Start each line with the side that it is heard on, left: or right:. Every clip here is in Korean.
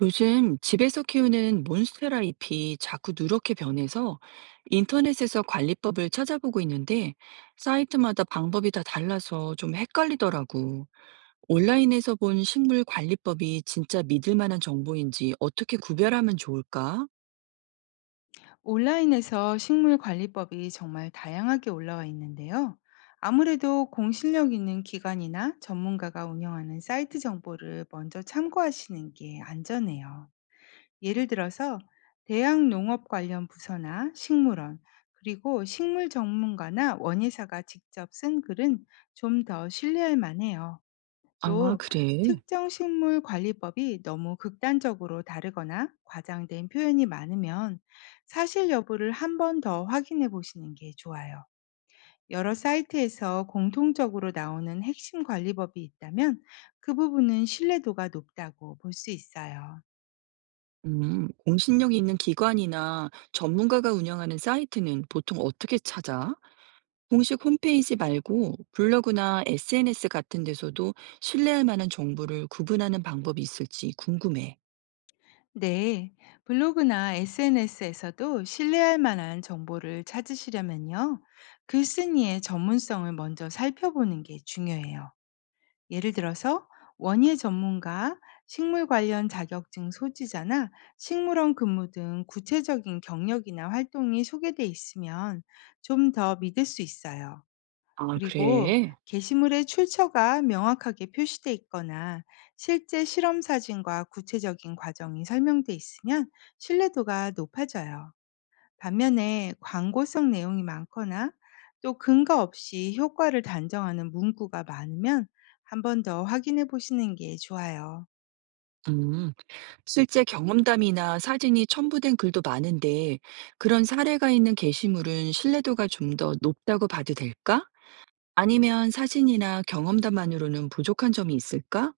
right: 요즘 집에서 키우는 몬스테라 잎이 자꾸 누렇게 변해서 인터넷에서 관리법을 찾아보고 있는데 사이트마다 방법이 다 달라서 좀 헷갈리더라고. 온라인에서 본 식물 관리법이 진짜 믿을 만한 정보인지 어떻게 구별하면 좋을까?
left: 온라인에서 식물 관리법이 정말 다양하게 올라와 있는데요. 아무래도 공실력 있는 기관이나 전문가가 운영하는 사이트 정보를 먼저 참고하시는 게 안전해요. 예를 들어서 대학 농업 관련 부서나 식물원, 그리고 식물 전문가나 원예사가 직접 쓴 글은 좀 더 신뢰할 만해요.
right: 아,
left: 또
right: 그래.
left: 특정 식물 관리법이 너무 극단적으로 다르거나 과장된 표현이 많으면 사실 여부를 한 번 더 확인해 보시는 게 좋아요. 여러 사이트에서 공통적으로 나오는 핵심 관리법이 있다면 그 부분은 신뢰도가 높다고 볼 수 있어요.
right: 공신력 있는 기관이나 전문가가 운영하는 사이트는 보통 어떻게 찾아? 공식 홈페이지 말고 블로그나 SNS 같은 데서도 신뢰할 만한 정보를 구분하는 방법이 있을지 궁금해.
left: 네, 블로그나 SNS에서도 신뢰할 만한 정보를 찾으시려면요. 글쓴이의 전문성을 먼저 살펴보는 게 중요해요. 예를 들어서 원예 전문가, 식물 관련 자격증 소지자나 식물원 근무 등 구체적인 경력이나 활동이 소개돼 있으면 좀 더 믿을 수 있어요.
right: 아,
left: 그리고
right: 그래?
left: 게시물의 출처가 명확하게 표시돼 있거나 실제 실험 사진과 구체적인 과정이 설명돼 있으면 신뢰도가 높아져요. 반면에 광고성 내용이 많거나 또 근거 없이 효과를 단정하는 문구가 많으면 한번 더 확인해 보시는 게 좋아요.
right: 음, 실제 경험담이나 사진이 첨부된 글도 많은데 그런 사례가 있는 게시물은 신뢰도가 좀 더 높다고 봐도 될까? 아니면 사진이나 경험담만으로는 부족한 점이 있을까?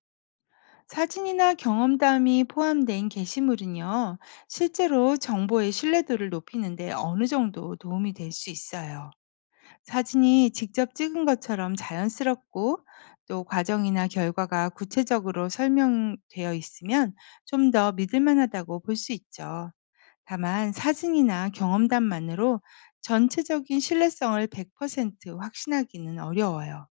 left: 사진이나 경험담이 포함된 게시물은요, 실제로 정보의 신뢰도를 높이는데 어느 정도 도움이 될 수 있어요. 사진이 직접 찍은 것처럼 자연스럽고 또 과정이나 결과가 구체적으로 설명되어 있으면 좀 더 믿을 만하다고 볼 수 있죠. 다만 사진이나 경험담만으로 전체적인 신뢰성을 100% 확신하기는 어려워요.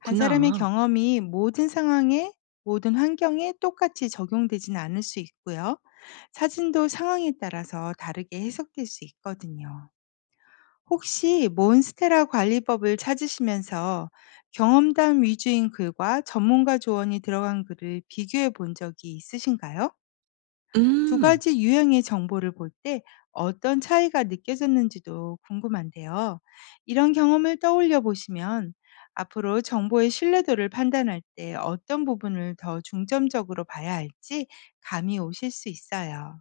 left: 한 사람의 경험이 모든 상황에 모든 환경에 똑같이 적용되진 않을 수 있고요. 사진도 상황에 따라서 다르게 해석될 수 있거든요. 혹시 몬스테라 관리법을 찾으시면서 경험담 위주인 글과 전문가 조언이 들어간 글을 비교해 본 적이 있으신가요? 두
right: 음,
left: 가지 유형의 정보를 볼 때 어떤 차이가 느껴졌는지도 궁금한데요. 이런 경험을 떠올려 보시면 앞으로 정보의 신뢰도를 판단할 때 어떤 부분을 더 중점적으로 봐야 할지 감이 오실 수 있어요.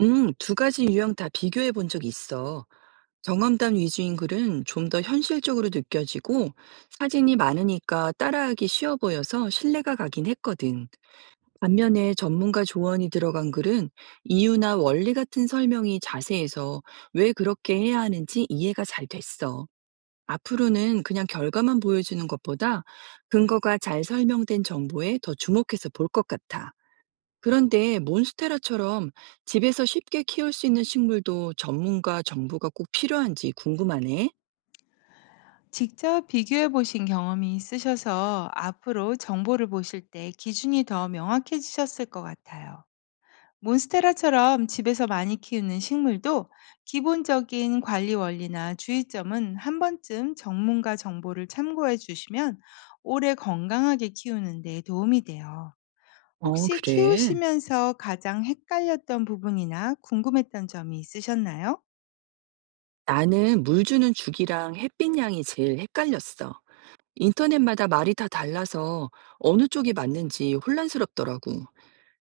right: 음, 두 가지 유형 다 비교해 본 적이 있어. 경험담 위주인 글은 좀 더 현실적으로 느껴지고 사진이 많으니까 따라하기 쉬워 보여서 신뢰가 가긴 했거든. 반면에 전문가 조언이 들어간 글은 이유나 원리 같은 설명이 자세해서 왜 그렇게 해야 하는지 이해가 잘 됐어. 앞으로는 그냥 결과만 보여주는 것보다 근거가 잘 설명된 정보에 더 주목해서 볼 것 같아. 그런데 몬스테라처럼 집에서 쉽게 키울 수 있는 식물도 전문가 정보가 꼭 필요한지 궁금하네.
left: 직접 비교해 보신 경험이 있으셔서 앞으로 정보를 보실 때 기준이 더 명확해지셨을 것 같아요. 몬스테라처럼 집에서 많이 키우는 식물도 기본적인 관리 원리나 주의점은 한 번쯤 전문가 정보를 참고해 주시면 오래 건강하게 키우는 데 도움이 돼요.
right: 어,
left: 혹시
right: 그래.
left: 키우시면서 가장 헷갈렸던 부분이나 궁금했던 점이 있으셨나요?
right: 나는 물 주는 주기랑 햇빛 양이 제일 헷갈렸어. 인터넷마다 말이 다 달라서 어느 쪽이 맞는지 혼란스럽더라고.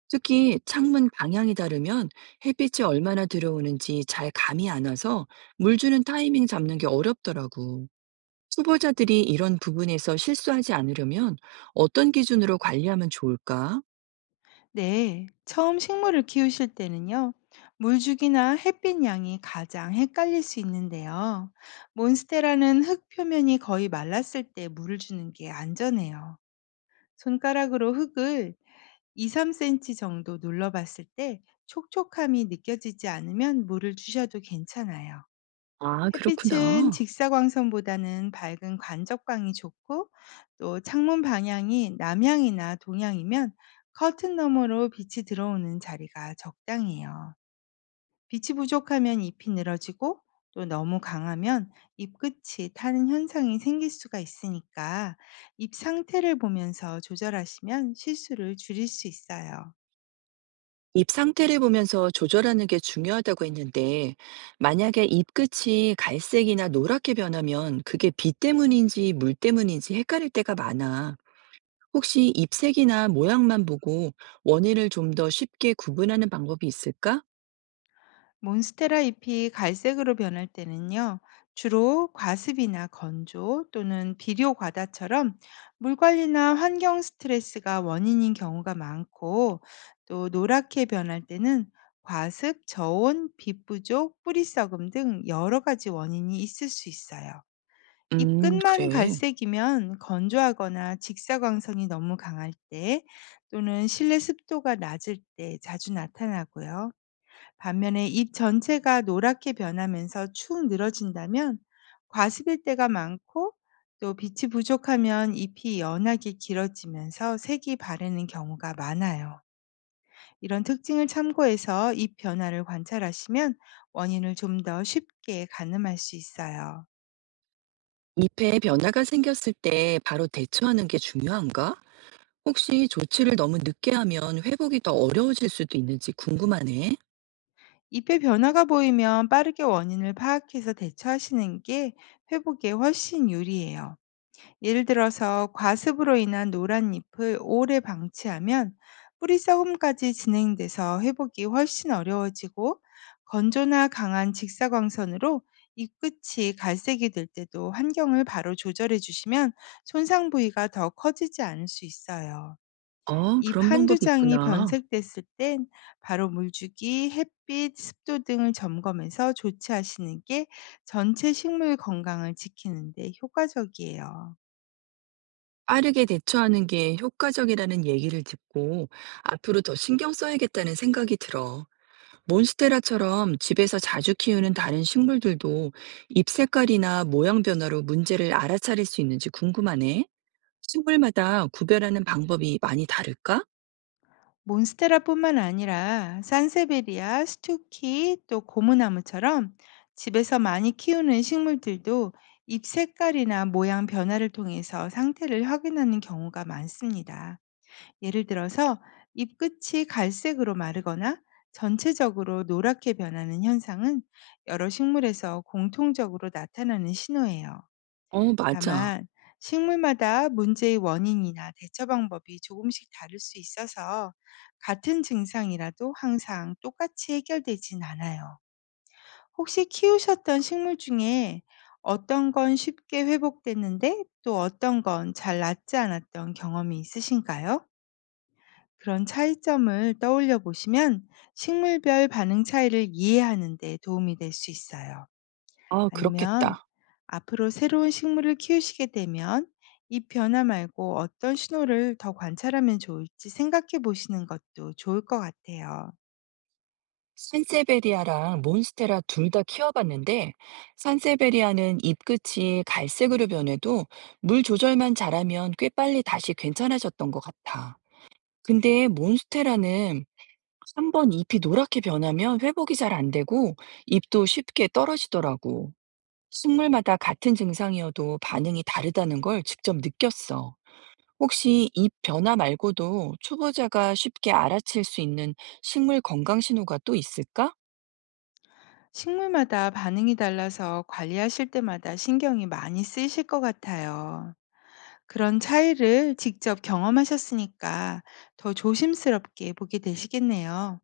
right: 특히 창문 방향이 다르면 햇빛이 얼마나 들어오는지 잘 감이 안 와서 물 주는 타이밍 잡는 게 어렵더라고. 초보자들이 이런 부분에서 실수하지 않으려면 어떤 기준으로 관리하면 좋을까?
left: 네, 처음 식물을 키우실 때는요. 물주기나 햇빛 양이 가장 헷갈릴 수 있는데요. 몬스테라는 흙 표면이 거의 말랐을 때 물을 주는 게 안전해요. 손가락으로 흙을 2~3cm 정도 눌러봤을 때 촉촉함이 느껴지지 않으면 물을 주셔도 괜찮아요.
right: 아,
left: 햇빛은
right: 그렇구나.
left: 직사광선보다는 밝은 간접광이 좋고 또 창문 방향이 남향이나 동향이면 커튼 너머로 빛이 들어오는 자리가 적당해요. 빛이 부족하면 잎이 늘어지고 또 너무 강하면 잎 끝이 타는 현상이 생길 수가 있으니까 잎 상태를 보면서 조절하시면 실수를 줄일 수 있어요.
right: 입 상태를 보면서 조절하는 게 중요하다고 했는데, 만약에 입 끝이 갈색이나 노랗게 변하면 그게 비 때문인지 물 때문인지 헷갈릴 때가 많아. 혹시 입색이나 모양만 보고 원인을 좀 더 쉽게 구분하는 방법이 있을까?
left: 몬스테라 잎이 갈색으로 변할 때는요, 주로 과습이나 건조 또는 비료 과다처럼 물 관리나 환경 스트레스가 원인인 경우가 많고, 또 노랗게 변할 때는 과습, 저온, 빛 부족, 뿌리 썩음 등 여러 가지 원인이 있을 수 있어요. 잎 끝만
right: 그래.
left: 갈색이면 건조하거나 직사광선이 너무 강할 때 또는 실내 습도가 낮을 때 자주 나타나고요. 반면에 잎 전체가 노랗게 변하면서 축 늘어진다면 과습일 때가 많고 또 빛이 부족하면 잎이 연하게 길어지면서 색이 바래는 경우가 많아요. 이런 특징을 참고해서 잎 변화를 관찰하시면 원인을 좀 더 쉽게 가늠할 수 있어요.
right: 잎에 변화가 생겼을 때 바로 대처하는 게 중요한가? 혹시 조치를 너무 늦게 하면 회복이 더 어려워질 수도 있는지 궁금하네.
left: 잎의 변화가 보이면 빠르게 원인을 파악해서 대처하시는 게 회복에 훨씬 유리해요. 예를 들어서 과습으로 인한 노란 잎을 오래 방치하면 뿌리 썩음까지 진행돼서 회복이 훨씬 어려워지고 건조나 강한 직사광선으로 잎 끝이 갈색이 될 때도 환경을 바로 조절해 주시면 손상 부위가 더 커지지 않을 수 있어요.
right: 아,
left: 잎
right: 그런
left: 한두
right: 방법이
left: 장이
right: 있구나.
left: 변색됐을 땐 바로 물주기, 햇빛, 습도 등을 점검해서 조치하시는 게 전체 식물 건강을 지키는 데 효과적이에요.
right: 빠르게 대처하는 게 효과적이라는 얘기를 듣고 앞으로 더 신경 써야겠다는 생각이 들어. 몬스테라처럼 집에서 자주 키우는 다른 식물들도 잎 색깔이나 모양 변화로 문제를 알아차릴 수 있는지 궁금하네. 식물마다 구별하는 방법이 많이 다를까?
left: 몬스테라뿐만 아니라 산세베리아, 스투키, 또 고무나무처럼 집에서 많이 키우는 식물들도 잎 색깔이나 모양 변화를 통해서 상태를 확인하는 경우가 많습니다. 예를 들어서 잎 끝이 갈색으로 마르거나 전체적으로 노랗게 변하는 현상은 여러 식물에서 공통적으로 나타나는 신호예요.
right: 어, 맞아.
left: 다만 식물마다 문제의 원인이나 대처 방법이 조금씩 다를 수 있어서 같은 증상이라도 항상 똑같이 해결되진 않아요. 혹시 키우셨던 식물 중에 어떤 건 쉽게 회복됐는데 또 어떤 건 잘 낫지 않았던 경험이 있으신가요? 그런 차이점을 떠올려 보시면 식물별 반응 차이를 이해하는 데 도움이 될 수 있어요.
right: 아,
left: 아니면
right: 그렇겠다.
left: 앞으로 새로운 식물을 키우시게 되면 이 변화 말고 어떤 신호를 더 관찰하면 좋을지 생각해 보시는 것도 좋을 것 같아요.
right: 산세베리아랑 몬스테라 둘 다 키워봤는데, 산세베리아는 잎끝이 갈색으로 변해도 물 조절만 잘하면 꽤 빨리 다시 괜찮아졌던 것 같아. 근데 몬스테라는 한 번 잎이 노랗게 변하면 회복이 잘 안 되고 잎도 쉽게 떨어지더라고. 식물마다 같은 증상이어도 반응이 다르다는 걸 직접 느꼈어. 혹시 잎 변화 말고도 초보자가 쉽게 알아챌 수 있는 식물 건강 신호가 또 있을까?
left: 식물마다 반응이 달라서 관리하실 때마다 신경이 많이 쓰이실 것 같아요. 그런 차이를 직접 경험하셨으니까 더 조심스럽게 보게 되시겠네요.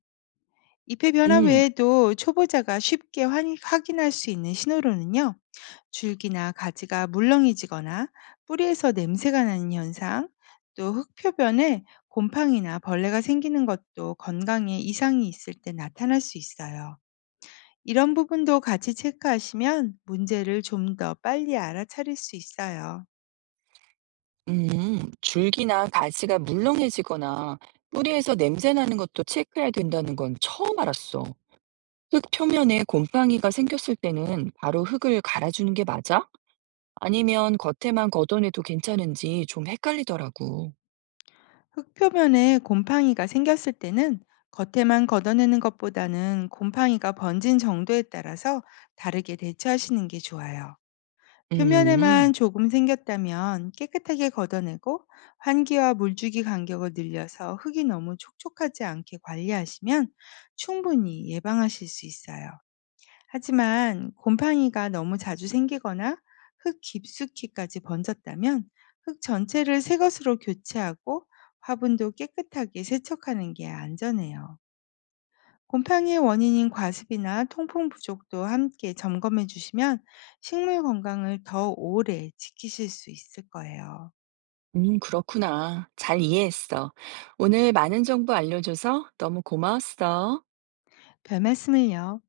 left: 잎의 변화
right: 음.
left: 외에도 초보자가 쉽게 확인할 수 있는 신호로는요. 줄기나 가지가 물렁해지거나 뿌리에서 냄새가 나는 현상, 또 흙표변에 곰팡이나 벌레가 생기는 것도 건강에 이상이 있을 때 나타날 수 있어요. 이런 부분도 같이 체크하시면 문제를 좀 더 빨리 알아차릴 수 있어요.
right: 줄기나 가지가 물렁해지거나 뿌리에서 냄새 나는 것도 체크해야 된다는 건 처음 알았어. 흙 표면에 곰팡이가 생겼을 때는 바로 흙을 갈아주는 게 맞아? 아니면 겉에만 걷어내도 괜찮은지 좀 헷갈리더라고.
left: 흙표면에 곰팡이가 생겼을 때는 겉에만 걷어내는 것보다는 곰팡이가 번진 정도에 따라서 다르게 대처하시는 게 좋아요.
right: 음,
left: 표면에만 조금 생겼다면 깨끗하게 걷어내고 환기와 물주기 간격을 늘려서 흙이 너무 촉촉하지 않게 관리하시면 충분히 예방하실 수 있어요. 하지만 곰팡이가 너무 자주 생기거나 흙 깊숙이까지 번졌다면 흙 전체를 새 것으로 교체하고 화분도 깨끗하게 세척하는 게 안전해요. 곰팡이의 원인인 과습이나 통풍 부족도 함께 점검해 주시면 식물 건강을 더 오래 지키실 수 있을 거예요.
right: 음, 그렇구나. 잘 이해했어. 오늘 많은 정보 알려줘서 너무 고마웠어.
left: 별 말씀을요.